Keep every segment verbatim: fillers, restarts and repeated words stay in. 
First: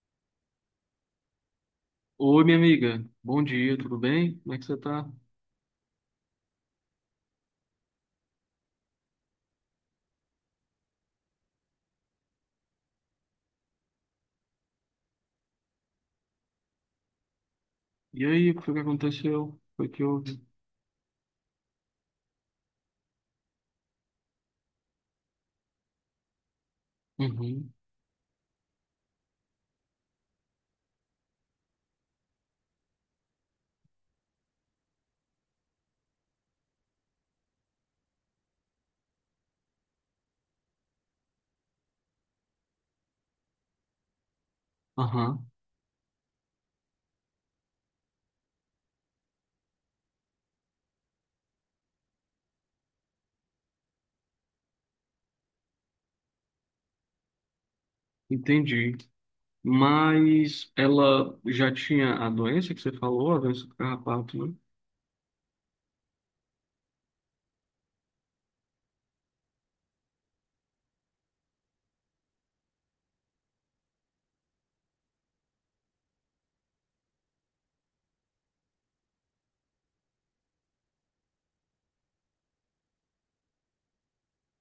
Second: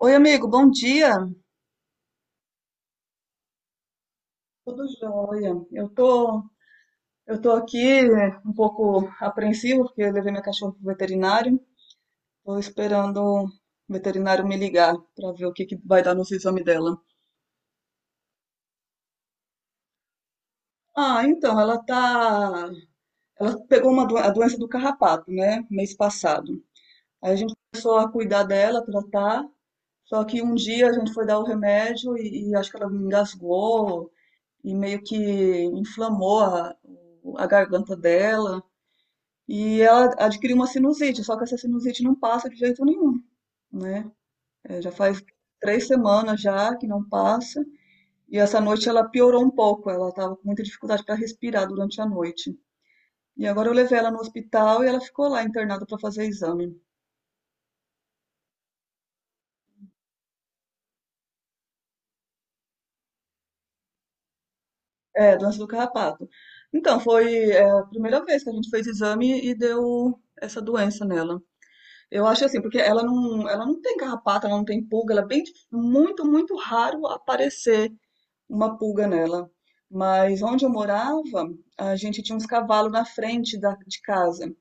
Oi, amigo, bom dia. Oi, minha amiga. Bom dia, tudo bem? Como é que você Tudo tá? jóia. Eu tô, eu tô aqui né, um pouco apreensivo porque eu levei minha cachorra pro veterinário. Tô esperando o veterinário me ligar para ver o que que vai dar nos exames dela. E aí, o que foi que aconteceu? Foi que houve? Ah, então, ela tá, ela pegou uma doen- a doença do carrapato, né, mês passado. Aí a gente Uhum. começou a cuidar dela, tratar. Só que um dia a gente foi dar o remédio e, e acho que ela engasgou e meio que inflamou a, a garganta dela. E ela adquiriu uma sinusite, só que essa sinusite não passa de jeito nenhum, né? Eh, já faz Aham, três semanas já que não passa. E essa noite ela piorou um pouco, ela estava com muita dificuldade para respirar durante a noite. E agora eu levei ela no hospital e ela ficou lá internada para fazer exame. entendi. Mas ela já tinha a doença que você falou, a doença do carrapato, né? É, doença do carrapato. Então, foi, é, a primeira vez que a gente fez exame e deu essa doença nela. Eu acho assim, porque ela não, ela não tem carrapato, ela não tem pulga, ela é bem, dif- muito, muito raro aparecer uma pulga nela. Mas onde eu morava, a gente tinha uns cavalos na frente da, de casa.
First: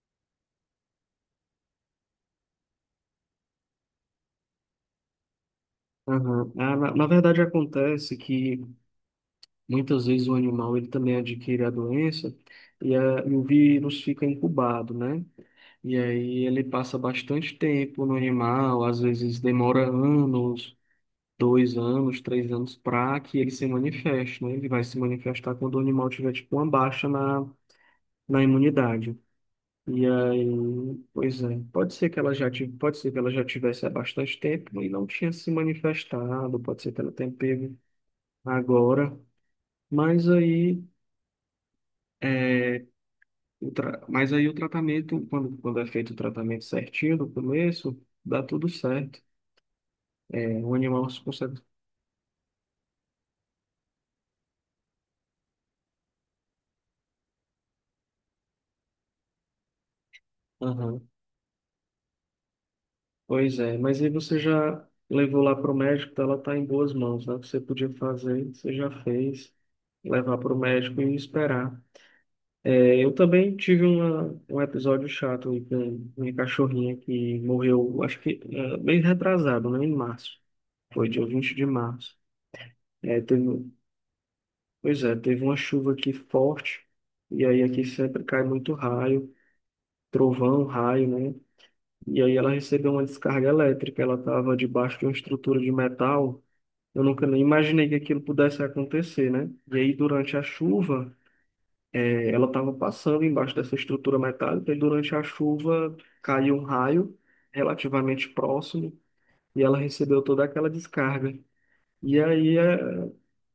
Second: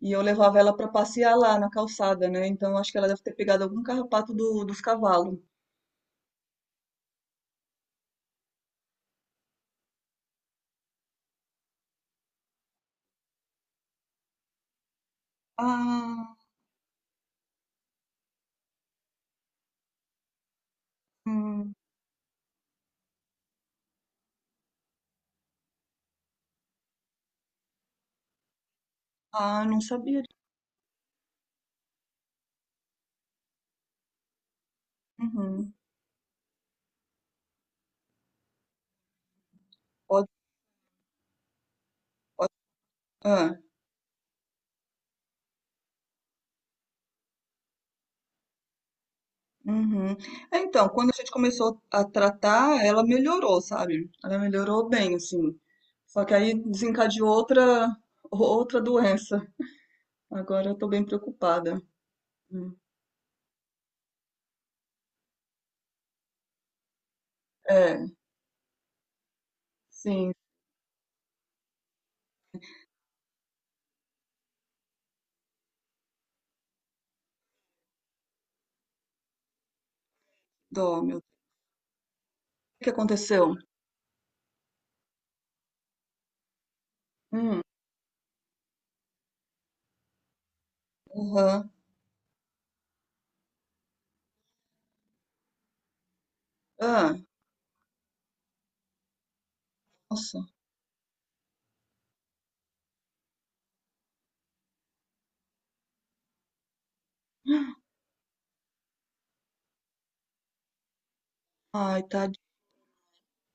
E eu levava ela para passear lá na calçada, né? Então acho que ela deve ter pegado algum carrapato do- dos cavalos. Aham. Ah, na, na verdade, acontece que muitas vezes o animal ele também adquire a doença e, a, e o vírus fica incubado, né? E Ah, aí ele passa bastante tempo no animal, às vezes demora anos. hum, Dois anos, três anos, para que ele se manifeste, né? Ele vai se manifestar quando o animal tiver, tipo, uma baixa na, na imunidade. ah, não E sabia. aí, pois é, pode ser que ela já tive, pode ser que ela já tivesse há bastante tempo e não tinha se Uhum. manifestado, pode ser que ela tenha pego agora, Pode, mas aí pode. é, Ah, o tra- mas aí o tratamento, quando, quando é feito o tratamento certinho no começo, dá tudo certo. uhum. É, É, o então, animal quando a se gente consegue. começou a tratar, ela melhorou, sabe? Ela melhorou bem, assim. Só que aí desencadeou outra, outra doença. Agora eu tô bem preocupada. Hum. Pois é, mas aí você já levou lá para o médico, então ela está em boas mãos, né? O que você podia É. fazer, você já fez, Sim, levar para o médico e esperar. É, eu também tive uma, um episódio chato aí com minha cachorrinha que morreu, acho que é, bem retrasado, né? Em março. dó, Foi meu dia Deus. vinte de março. O que É, aconteceu? teve, pois é, teve uma chuva aqui forte, e Hum, aí aqui sempre cai muito raio, trovão, raio, né? aham. E aí ela recebeu uma descarga elétrica, ela estava debaixo de uma estrutura de metal. Eu Ah, nunca nem imaginei que aquilo pudesse acontecer, né? E aí, durante nossa. a chuva, eh, ela estava passando embaixo dessa estrutura metálica, e durante a chuva caiu um raio relativamente próximo, e ela recebeu toda aquela descarga. Ai, E tá de aí, eh,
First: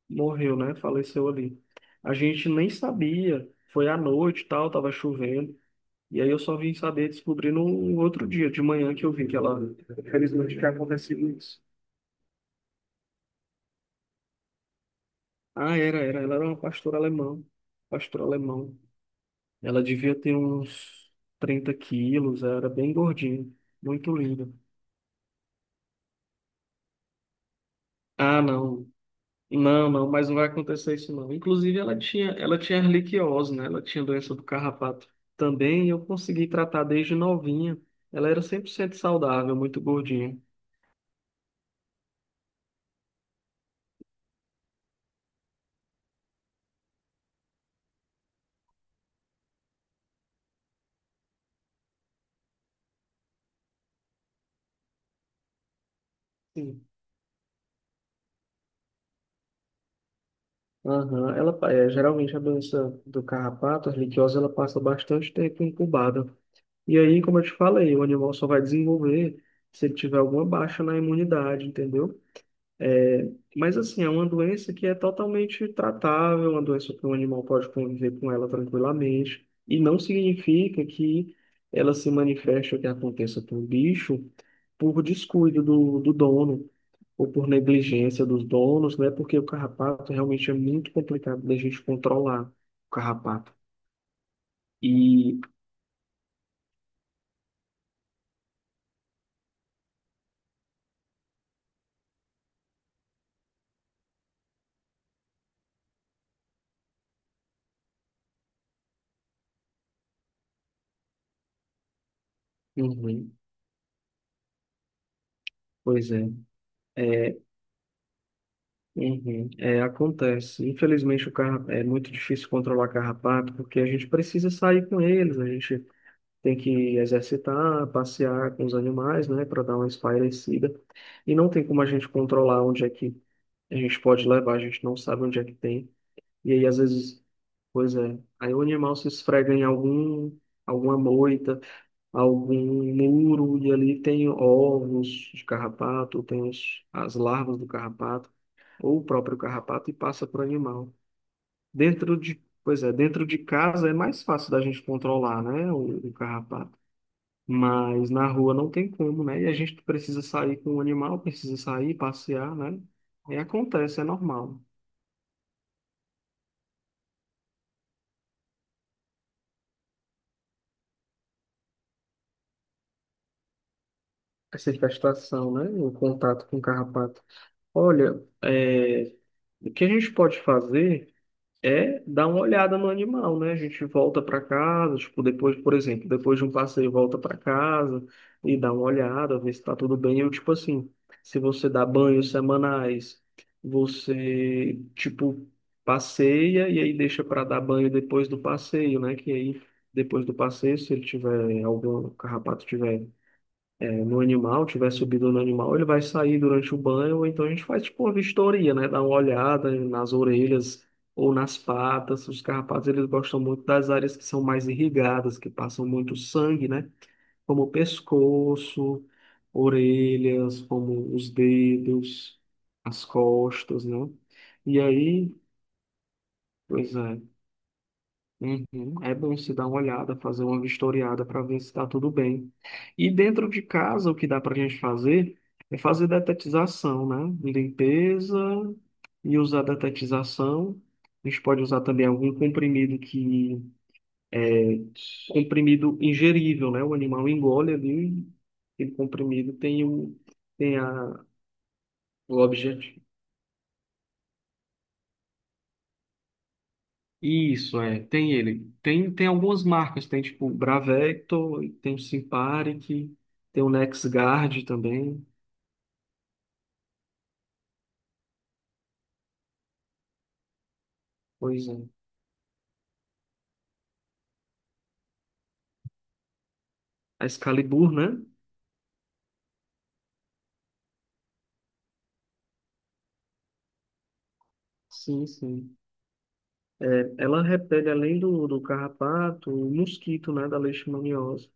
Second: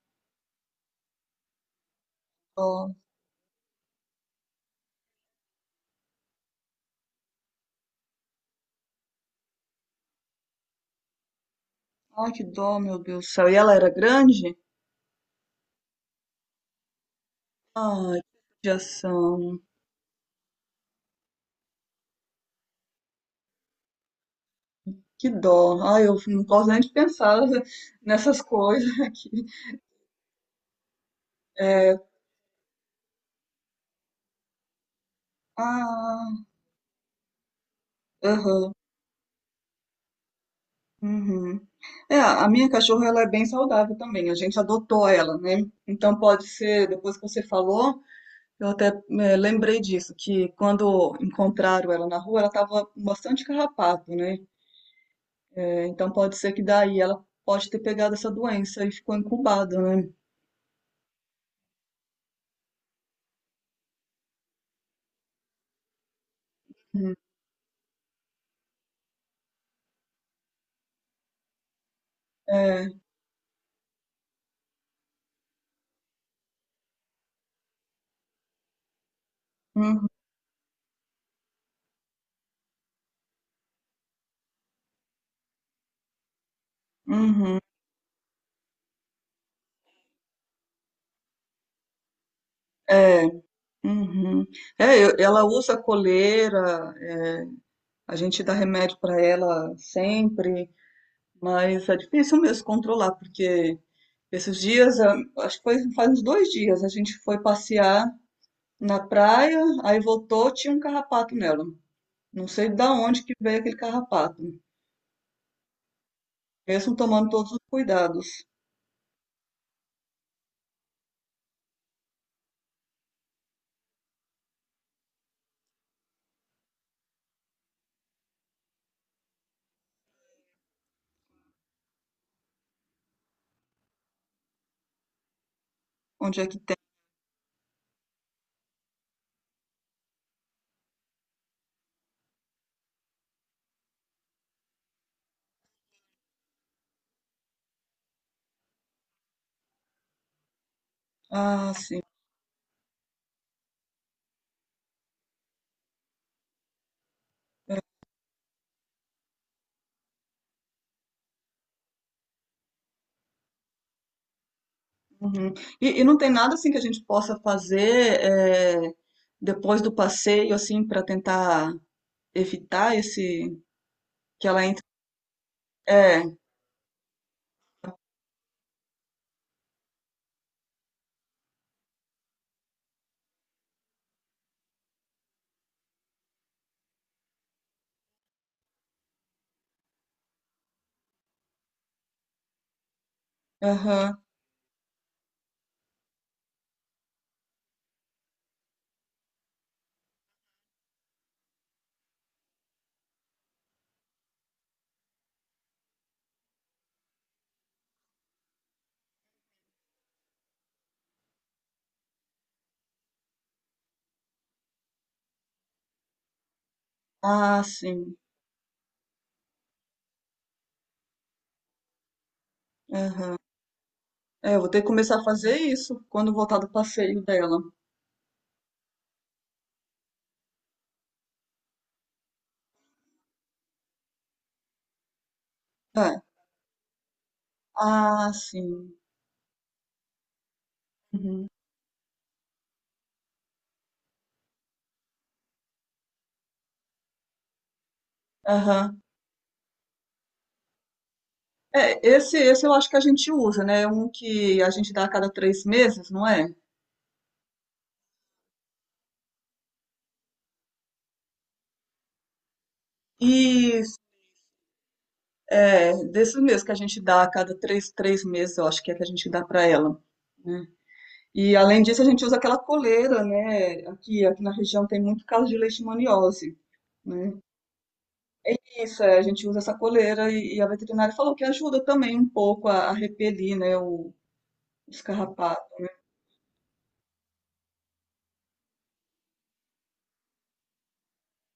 morreu, né? Faleceu ali. A gente nem dó. sabia, foi à noite e tal, estava chovendo. E aí eu só vim saber, descobrir no outro dia, de manhã, que eu vi que ela, felizmente, tinha acontecido isso. Ai, que dó, meu Deus do céu. E ela era grande? Ah, era, era. Ela era uma pastora alemã. Ai, Pastor que alemão. judiação. Ela devia ter uns trinta quilos, era bem gordinha, muito linda. Que dó. Ai, eu não posso nem pensar nessas Ah, não. coisas aqui. Não, não, mas não vai acontecer isso não. Inclusive, É, ela tinha, ela tinha erliquiose, né? Ela tinha doença do carrapato também, e eu ah, consegui tratar desde novinha. Ela era cem por aham. cento saudável, muito gordinha. Uhum. É, a minha cachorra ela é bem saudável também. A gente adotou ela, né? Então pode ser, depois que você falou, eu até eh, lembrei disso, que quando encontraram ela na rua, ela estava com bastante carrapato, né? Eh, Então pode ser que Sim. daí ela pode ter pegado essa doença e ficou incubada, né? Aham. Ela, pa- é, geralmente a doença do carrapato, a erliquiose, ela passa bastante tempo incubada. E Hum. aí, como eu te falei, o animal só vai desenvolver se ele tiver alguma baixa na imunidade, entendeu? É, É, mas assim, é uma doença que é totalmente tratável, uma doença que o animal pode conviver com ela tranquilamente, e não uhum, significa que ela se manifeste ou que aconteça com o bicho por descuido do, do dono ou por uhum, negligência dos donos, né? Porque o carrapato realmente é muito complicado da gente controlar o é, carrapato. uhum. É, eu- E, ela usa coleira, é, a gente dá remédio para ela sempre, mas é difícil mesmo controlar, porque esses dias, ah, acho que foi faz uns dois dias, a gente foi passear na praia, aí voltou, tinha um carrapato nela. Não sei da onde uhum, que veio aquele carrapato, pois é. mesmo tomando É, todos os cuidados. Uhum. É, acontece. Infelizmente, o carro é muito difícil controlar carrapato, porque a gente precisa sair com eles, a gente tem que exercitar, passear com os animais, né, para dar uma espairecida. E não tem como a gente controlar onde é que a gente pode levar, a gente não sabe onde é que tem. Onde é E que aí, tem? às vezes, pois é, aí o animal se esfrega em algum, alguma moita, algum muro, e ali tem ovos de carrapato, tem os, as larvas do carrapato ou o próprio carrapato e passa para o animal. Ah, sim. Dentro de, pois é, dentro de casa é mais fácil da gente controlar, né, o, o carrapato. Mas na rua não tem como, né? E a gente precisa sair com o animal, precisa sair, passear, né? E acontece, é normal. Uhum. E, e não tem nada assim que a gente possa fazer eh, depois do passeio, assim, para tentar evitar esse que ela Essa entre. infestação, né? O É, contato com o carrapato. Olha, é, o que a gente pode fazer? É dar uma olhada no animal, né? A gente volta para casa, tipo, depois, por exemplo, depois de um passeio, volta para casa e dá uma olhada, ver se tá tudo bem. Eu, tipo assim, se você dá banhos semanais, aham. você, tipo, passeia e aí deixa para dar banho depois do passeio, né? Que aí, depois do passeio, se ele tiver algum carrapato tiver no animal, tiver subido no animal, ele vai sair durante o banho, ou então a gente faz tipo uma vistoria, né? Dá uma olhada nas orelhas ou nas patas. Os carrapatos, eles gostam muito das áreas que são mais irrigadas, que passam muito sangue, né? Ah, Como o sim. pescoço, orelhas, como os dedos, as Aham. costas, né? É, eu vou E ter que começar a aí, fazer isso quando voltar do pois é. passeio dela. Uhum. É bom se dar uma olhada, fazer uma vistoriada para ver se está tudo bem. E dentro de casa, o que dá para a gente fazer é fazer É. detetização, né? Ah, Limpeza sim. e usar detetização. A gente Uhum. pode usar também algum comprimido que... Comprimido ingerível, né? O animal engole ali, aquele Aham. comprimido tem, o... tem a... É, esse, o esse eu acho que a objeto. gente usa, né? Um que a gente dá a cada três meses, não é? Isso, é, tem ele. Tem, tem algumas marcas, tem tipo o Bravecto, tem o Simparic, tem o E NexGard também. é, desses mesmo que a gente dá a cada três, três meses, eu acho que é que a gente dá para ela, né? E Pois é. além disso, a gente usa aquela coleira, né? Aqui, aqui na região tem muito caso de leishmaniose. A Né? Excalibur, né? Isso, é, a gente usa essa coleira e, e a veterinária falou que ajuda também um pouco a, a repelir, né, o, os Sim, carrapatos. sim. É, ela repele além do, do carrapato, o mosquito, né, da leishmaniose.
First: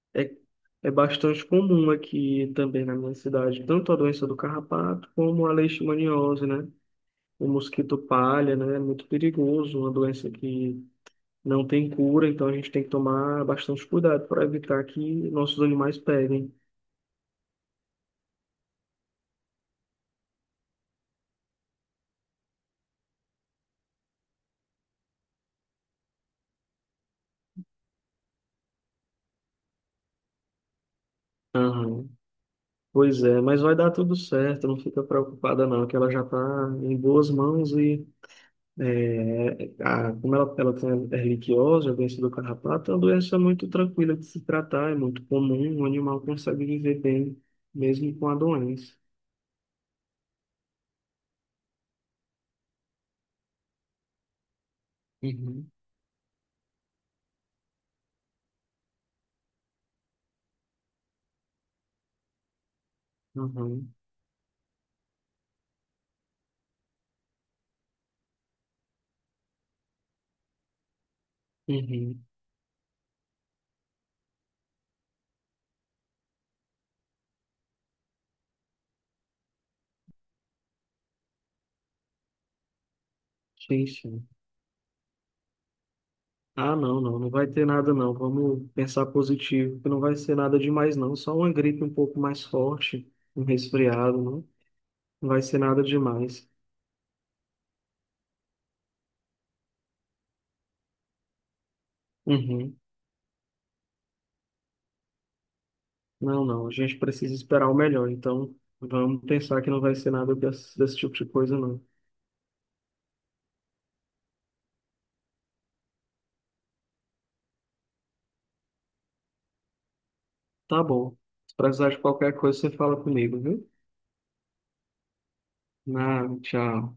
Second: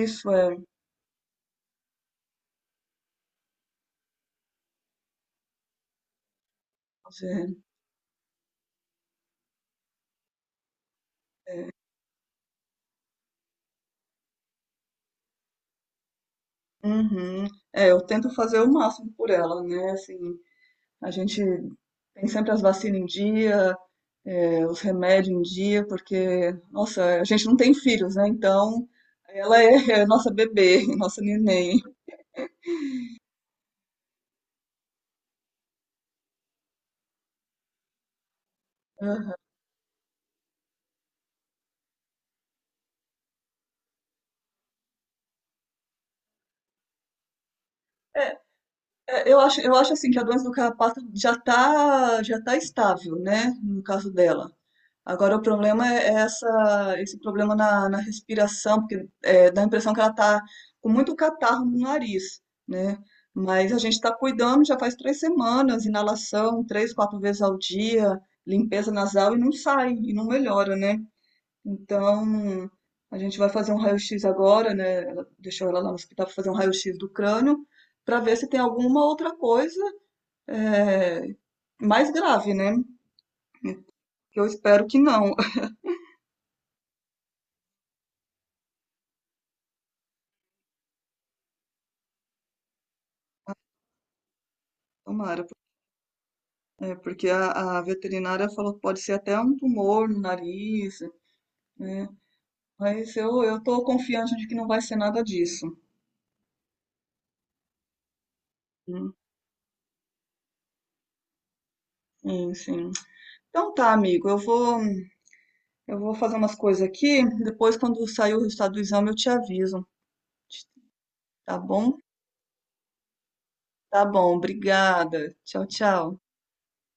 Isso, É, é. é bastante comum aqui também na minha cidade, tanto a doença do carrapato como a leishmaniose, né? Pois O é. mosquito palha, né? É muito perigoso, uma doença que não tem cura, então a gente tem que tomar bastante cuidado para evitar que nossos animais peguem. Uhum. É, eu tento fazer o máximo por ela, né? Assim, a gente tem sempre as vacinas em dia, é, os remédios em dia, porque, nossa, a gente não tem filhos, né? Então, ela é, é nossa bebê, nossa neném. Aham. Pois é, mas vai dar tudo certo, não fica preocupada não, que ela já está em boas mãos e Aham. é, a- como ela, ela tem erliquiose, a doença do carrapato, é uma doença muito tranquila de se tratar, é muito comum, o animal consegue viver bem mesmo com a É, doença. é, eu acho, eu acho assim que a doença do carrapato já está já tá estável, né? No caso dela. Agora, o Uhum, problema é essa, esse problema na, na respiração, porque é, dá a impressão que ela está com muito catarro no nariz, né? Mas a gente uhum, está cuidando já faz três semanas, inalação três, quatro vezes ao dia, limpeza nasal e não sai, e não melhora, né? uhum. Então, a gente vai fazer um raio-x agora, né? Ela deixou ela lá no hospital para fazer um raio-x do crânio, para ver se tem alguma outra coisa é, mais grave, né? Sim, sim. Eu espero que não. Ah, não, não, não vai ter nada não. Vamos pensar positivo, que não vai ser nada demais não. Só uma gripe um pouco mais forte, um resfriado, não. Não vai Tomara. ser nada demais. É, porque a, a veterinária falou que pode ser até um tumor no nariz, né? Uhum. Mas eu, eu tô confiante de que não vai ser nada disso. Não, não, a gente precisa esperar o melhor. Então, Né? vamos pensar que não vai ser nada desse, desse tipo de coisa não. Sim, sim. Então tá, amigo, eu vou, eu vou fazer umas coisas aqui. Depois, quando sair o resultado do exame, eu te aviso. Tá bom. Tá Se precisar bom? de qualquer coisa, você fala comigo, viu? Tá bom, obrigada. Tchau, tchau. Ah, tchau.